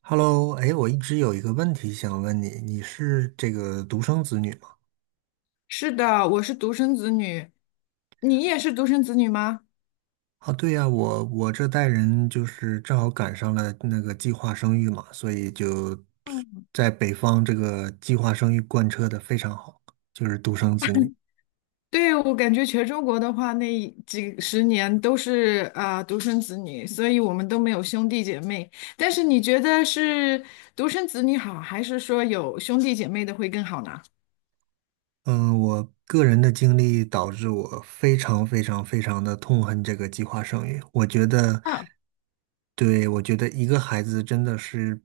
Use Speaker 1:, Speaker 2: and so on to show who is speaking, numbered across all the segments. Speaker 1: Hello，哎，我一直有一个问题想问你，你是这个独生子女吗？
Speaker 2: 是的，我是独生子女，你也是独生子女吗？
Speaker 1: 啊，对呀，我这代人就是正好赶上了那个计划生育嘛，所以就
Speaker 2: 嗯，
Speaker 1: 在北方这个计划生育贯彻的非常好，就是独生子女。
Speaker 2: 对，我感觉全中国的话，那几十年都是啊、独生子女，所以我们都没有兄弟姐妹。但是你觉得是独生子女好，还是说有兄弟姐妹的会更好呢？
Speaker 1: 嗯，我个人的经历导致我非常非常非常的痛恨这个计划生育。我觉得，
Speaker 2: 啊，
Speaker 1: 对，我觉得一个孩子真的是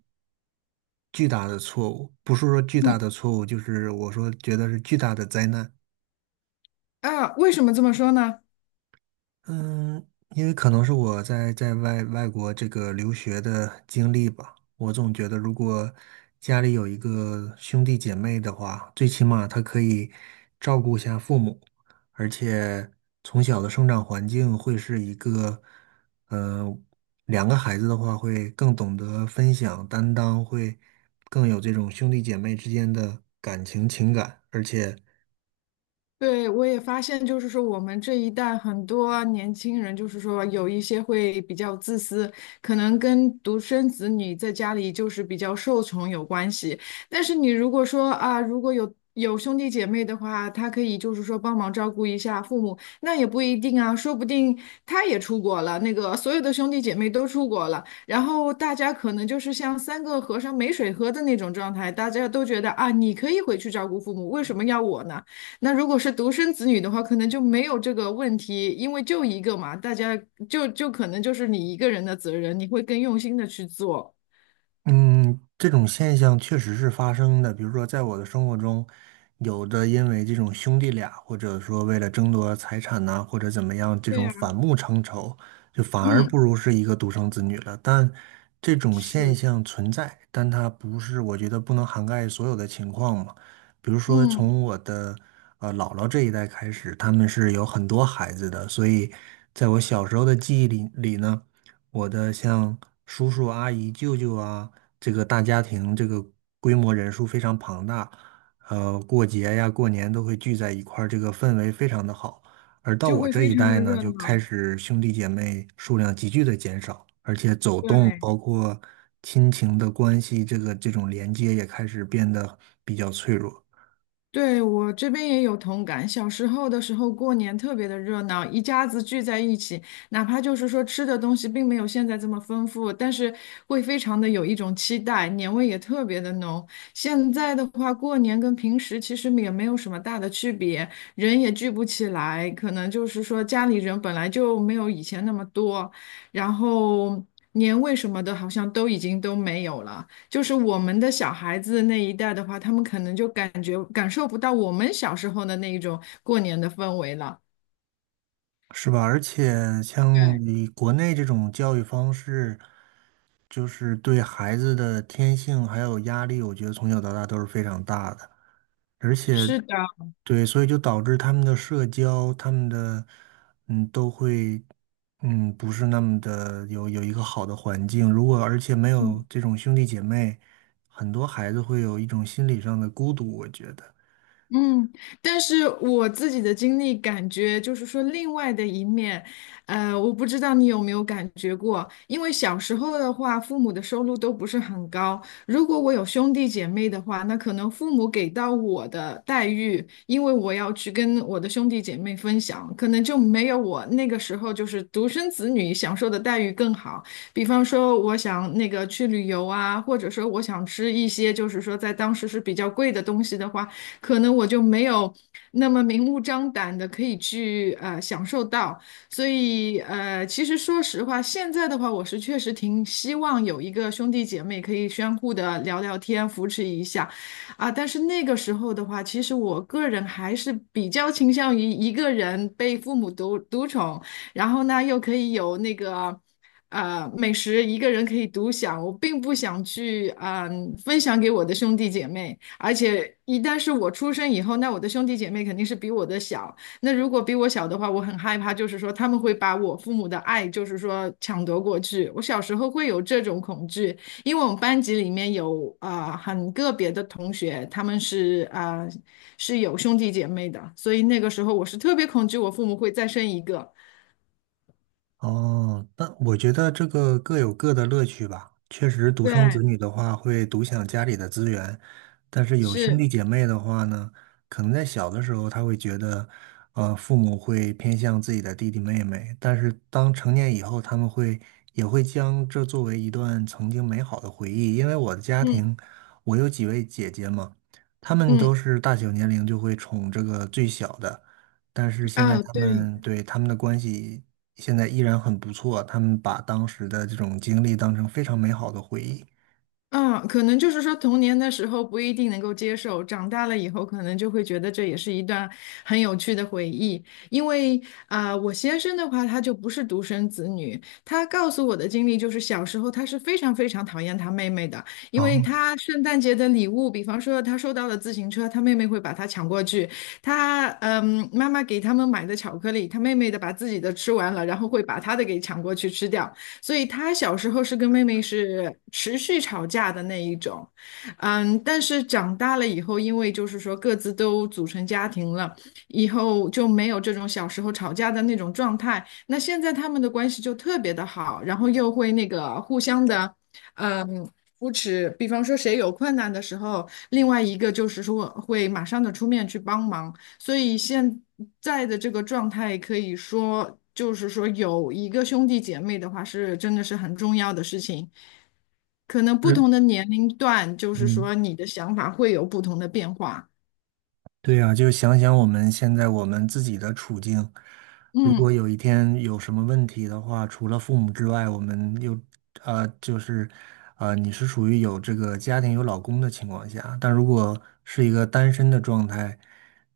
Speaker 1: 巨大的错误，不是说巨大
Speaker 2: 嗯，
Speaker 1: 的错误，就是我说觉得是巨大的灾难。
Speaker 2: 啊，为什么这么说呢？
Speaker 1: 嗯，因为可能是我在外国这个留学的经历吧，我总觉得如果家里有一个兄弟姐妹的话，最起码他可以照顾一下父母，而且从小的生长环境会是一个，嗯、两个孩子的话会更懂得分享担当，会更有这种兄弟姐妹之间的感情情感，而且
Speaker 2: 对，我也发现，就是说我们这一代很多年轻人，就是说有一些会比较自私，可能跟独生子女在家里就是比较受宠有关系。但是你如果说啊，如果有兄弟姐妹的话，他可以就是说帮忙照顾一下父母，那也不一定啊，说不定他也出国了，那个所有的兄弟姐妹都出国了，然后大家可能就是像三个和尚没水喝的那种状态，大家都觉得啊，你可以回去照顾父母，为什么要我呢？那如果是独生子女的话，可能就没有这个问题，因为就一个嘛，大家就可能就是你一个人的责任，你会更用心的去做。
Speaker 1: 嗯，这种现象确实是发生的。比如说，在我的生活中，有的因为这种兄弟俩，或者说为了争夺财产呐、或者怎么样，这
Speaker 2: 对
Speaker 1: 种
Speaker 2: 呀，
Speaker 1: 反目成仇，就反而不
Speaker 2: 嗯，
Speaker 1: 如是一个独生子女了。但这种现
Speaker 2: 是，
Speaker 1: 象存在，但它不是，我觉得不能涵盖所有的情况嘛。比如说，
Speaker 2: 嗯，
Speaker 1: 从我的姥姥这一代开始，他们是有很多孩子的，所以在我小时候的记忆里呢。我的像叔叔啊、阿姨、舅舅啊，这个大家庭，这个规模人数非常庞大，过节呀、过年都会聚在一块儿，这个氛围非常的好。而到
Speaker 2: 就
Speaker 1: 我
Speaker 2: 会
Speaker 1: 这
Speaker 2: 非
Speaker 1: 一
Speaker 2: 常的
Speaker 1: 代呢，
Speaker 2: 热
Speaker 1: 就开
Speaker 2: 闹。
Speaker 1: 始兄弟姐妹数量急剧的减少，而且走动，
Speaker 2: 对，
Speaker 1: 包括亲情的关系，这个这种连接也开始变得比较脆弱。
Speaker 2: 对，我这边也有同感。小时候的时候，过年特别的热闹，一家子聚在一起，哪怕就是说吃的东西并没有现在这么丰富，但是会非常的有一种期待，年味也特别的浓。现在的话，过年跟平时其实也没有什么大的区别，人也聚不起来，可能就是说家里人本来就没有以前那么多，然后年味什么的，好像都已经都没有了。就是我们的小孩子那一代的话，他们可能就感觉感受不到我们小时候的那一种过年的氛围了。
Speaker 1: 是吧？而且像
Speaker 2: 对，
Speaker 1: 你国内这种教育方式，就是对孩子的天性还有压力，我觉得从小到大都是非常大的。而且，
Speaker 2: 是的，
Speaker 1: 对，所以就导致他们的社交，他们的都会不是那么的有一个好的环境。如果而且没有
Speaker 2: 嗯。
Speaker 1: 这种兄弟姐妹，很多孩子会有一种心理上的孤独，我觉得。
Speaker 2: 嗯，但是我自己的经历感觉就是说，另外的一面，我不知道你有没有感觉过，因为小时候的话，父母的收入都不是很高。如果我有兄弟姐妹的话，那可能父母给到我的待遇，因为我要去跟我的兄弟姐妹分享，可能就没有我那个时候就是独生子女享受的待遇更好。比方说，我想那个去旅游啊，或者说我想吃一些就是说在当时是比较贵的东西的话。可能我就没有那么明目张胆的可以去享受到。所以其实说实话，现在的话，我是确实挺希望有一个兄弟姐妹可以相互的聊聊天，扶持一下啊。但是那个时候的话，其实我个人还是比较倾向于一个人被父母独宠，然后呢又可以有那个。美食一个人可以独享，我并不想去分享给我的兄弟姐妹。而且一旦是我出生以后，那我的兄弟姐妹肯定是比我的小。那如果比我小的话，我很害怕，就是说他们会把我父母的爱，就是说抢夺过去。我小时候会有这种恐惧，因为我们班级里面有啊、很个别的同学，他们是啊、是有兄弟姐妹的，所以那个时候我是特别恐惧我父母会再生一个。
Speaker 1: 哦，那我觉得这个各有各的乐趣吧。确实，独生子
Speaker 2: 对，
Speaker 1: 女的话会独享家里的资源，但是有兄弟
Speaker 2: 是，
Speaker 1: 姐妹的话呢，可能在小的时候他会觉得，父母会偏向自己的弟弟妹妹，但是当成年以后，他们会也会将这作为一段曾经美好的回忆。因为我的家
Speaker 2: 嗯
Speaker 1: 庭，我有几位姐姐嘛，他们
Speaker 2: 嗯
Speaker 1: 都是大小年龄就会宠这个最小的。但是现在
Speaker 2: 啊，
Speaker 1: 他
Speaker 2: 对。
Speaker 1: 们对他们的关系现在依然很不错，他们把当时的这种经历当成非常美好的回忆。
Speaker 2: 嗯，可能就是说童年的时候不一定能够接受，长大了以后可能就会觉得这也是一段很有趣的回忆。因为啊、我先生的话他就不是独生子女，他告诉我的经历就是小时候他是非常非常讨厌他妹妹的，因为
Speaker 1: 哦，
Speaker 2: 他圣诞节的礼物，比方说他收到了自行车，他妹妹会把他抢过去，他妈妈给他们买的巧克力，他妹妹的把自己的吃完了，然后会把他的给抢过去吃掉。所以他小时候是跟妹妹是持续吵架的那一种，嗯，但是长大了以后，因为就是说各自都组成家庭了，以后就没有这种小时候吵架的那种状态。那现在他们的关系就特别的好，然后又会那个互相的，嗯。扶持，比方说谁有困难的时候，另外一个就是说会马上的出面去帮忙，所以现在的这个状态，可以说就是说有一个兄弟姐妹的话，是真的是很重要的事情。可能不
Speaker 1: 是，
Speaker 2: 同的年龄段，就是
Speaker 1: 嗯，
Speaker 2: 说你的想法会有不同的变化。
Speaker 1: 对呀，就想想我们现在我们自己的处境，如
Speaker 2: 嗯。
Speaker 1: 果有一天有什么问题的话，除了父母之外，我们又就是，你是属于有这个家庭有老公的情况下，但如果是一个单身的状态，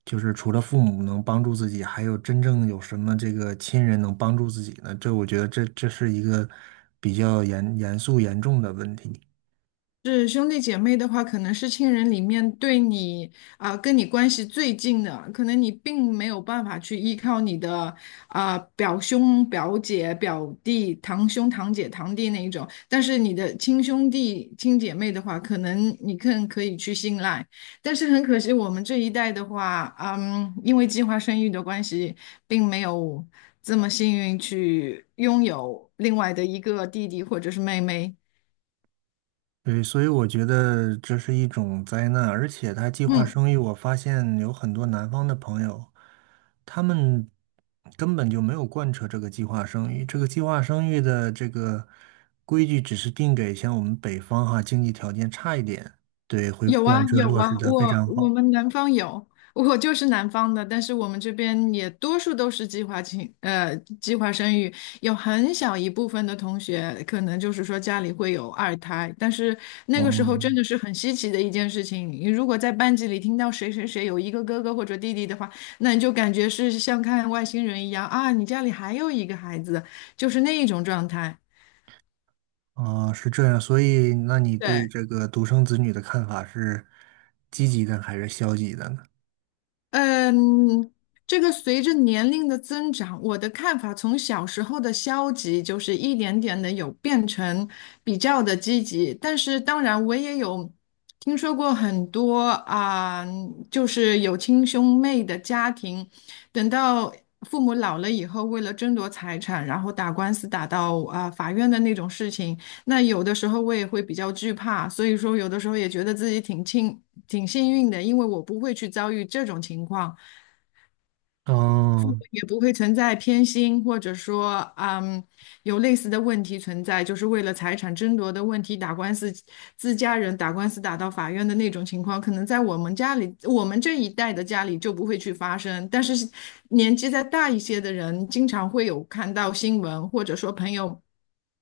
Speaker 1: 就是除了父母能帮助自己，还有真正有什么这个亲人能帮助自己呢？这我觉得这是一个比较严重的问题。
Speaker 2: 是兄弟姐妹的话，可能是亲人里面对你啊、跟你关系最近的，可能你并没有办法去依靠你的啊、表兄、表姐、表弟、堂兄、堂姐、堂弟那一种，但是你的亲兄弟、亲姐妹的话，可能你更可以去信赖。但是很可惜，我们这一代的话，嗯，因为计划生育的关系，并没有这么幸运去拥有另外的一个弟弟或者是妹妹。
Speaker 1: 对，所以我觉得这是一种灾难，而且他计划
Speaker 2: 嗯。
Speaker 1: 生育，我发现有很多南方的朋友，他们根本就没有贯彻这个计划生育。这个计划生育的这个规矩只是定给像我们北方哈，经济条件差一点，对，会
Speaker 2: 有啊
Speaker 1: 贯彻
Speaker 2: 有
Speaker 1: 落实
Speaker 2: 啊，
Speaker 1: 的非
Speaker 2: 我
Speaker 1: 常
Speaker 2: 我
Speaker 1: 好。
Speaker 2: 们南方有，我就是南方的，但是我们这边也多数都是呃计划生育，有很小一部分的同学可能就是说家里会有二胎，但是那个时候真
Speaker 1: 嗯，
Speaker 2: 的是很稀奇的一件事情。你如果在班级里听到谁谁谁有一个哥哥或者弟弟的话，那你就感觉是像看外星人一样啊，你家里还有一个孩子，就是那一种状态。
Speaker 1: 啊，是这样，所以那你对
Speaker 2: 对，
Speaker 1: 这个独生子女的看法是积极的还是消极的呢？
Speaker 2: 嗯，这个随着年龄的增长，我的看法从小时候的消极，就是一点点的有变成比较的积极。但是当然，我也有听说过很多啊、就是有亲兄妹的家庭，等到父母老了以后，为了争夺财产，然后打官司打到啊、法院的那种事情。那有的时候我也会比较惧怕，所以说有的时候也觉得自己挺庆。挺幸运的，因为我不会去遭遇这种情况，
Speaker 1: 哦，
Speaker 2: 也不会存在偏心，或者说，嗯，有类似的问题存在，就是为了财产争夺的问题打官司，自家人打官司打到法院的那种情况，可能在我们家里，我们这一代的家里就不会去发生。但是年纪再大一些的人，经常会有看到新闻，或者说朋友。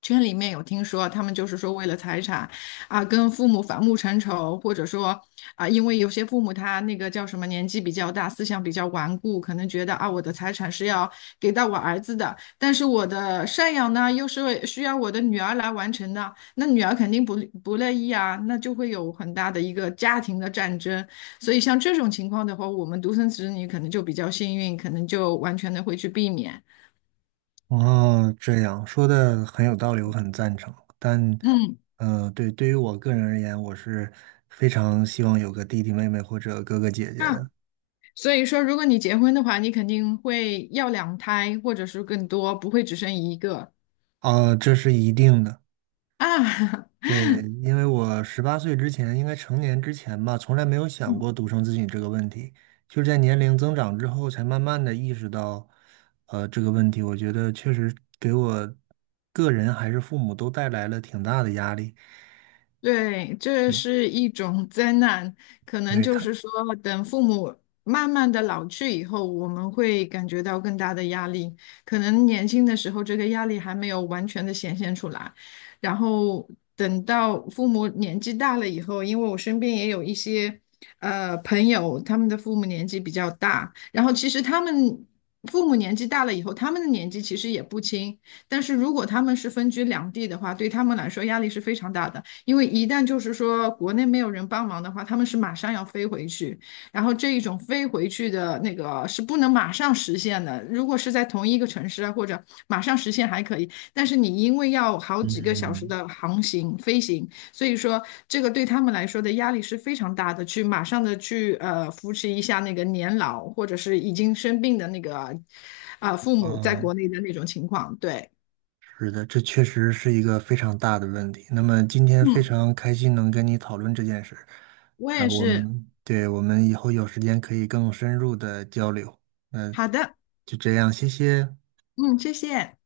Speaker 2: 圈里面有听说，他们就是说为了财产啊，跟父母反目成仇，或者说啊，因为有些父母他那个叫什么年纪比较大，思想比较顽固，可能觉得啊，我的财产是要给到我儿子的，但是我的赡养呢，又是为需要我的女儿来完成的，那女儿肯定不乐意啊，那就会有很大的一个家庭的战争。所以像这种情况的话，我们独生子女可能就比较幸运，可能就完全的会去避免。
Speaker 1: 哦，这样说的很有道理，我很赞成。但，
Speaker 2: 嗯，
Speaker 1: 对，对于我个人而言，我是非常希望有个弟弟妹妹或者哥哥姐姐
Speaker 2: 那
Speaker 1: 的。
Speaker 2: 所以说，如果你结婚的话，你肯定会要两胎，或者是更多，不会只生一个
Speaker 1: 啊，这是一定的。
Speaker 2: 啊。
Speaker 1: 对，因为我十八岁之前，应该成年之前吧，从来没有想
Speaker 2: 嗯
Speaker 1: 过独生子女这个问题，就是在年龄增长之后，才慢慢的意识到，这个问题。我觉得确实给我个人还是父母都带来了挺大的压力。
Speaker 2: 对，这
Speaker 1: 嗯，
Speaker 2: 是一种灾难，可能
Speaker 1: 对
Speaker 2: 就
Speaker 1: 他，
Speaker 2: 是说，等父母慢慢的老去以后，我们会感觉到更大的压力。可能年轻的时候，这个压力还没有完全的显现出来，然后等到父母年纪大了以后，因为我身边也有一些朋友，他们的父母年纪比较大，然后其实他们父母年纪大了以后，他们的年纪其实也不轻，但是如果他们是分居两地的话，对他们来说压力是非常大的。因为一旦就是说国内没有人帮忙的话，他们是马上要飞回去，然后这一种飞回去的那个是不能马上实现的。如果是在同一个城市啊，或者马上实现还可以，但是你因为要好几个小时
Speaker 1: 嗯。
Speaker 2: 的航行飞行，所以说这个对他们来说的压力是非常大的。去马上的去扶持一下那个年老或者是已经生病的那个啊、父母在
Speaker 1: 嗯，
Speaker 2: 国内的那种情况，对，
Speaker 1: 是的，这确实是一个非常大的问题。那么今天非
Speaker 2: 嗯，
Speaker 1: 常开心能跟你讨论这件事，
Speaker 2: 我
Speaker 1: 然
Speaker 2: 也
Speaker 1: 后我
Speaker 2: 是，
Speaker 1: 们，对，我们以后有时间可以更深入的交流。那
Speaker 2: 好的，
Speaker 1: 就这样，谢谢。
Speaker 2: 嗯，谢谢。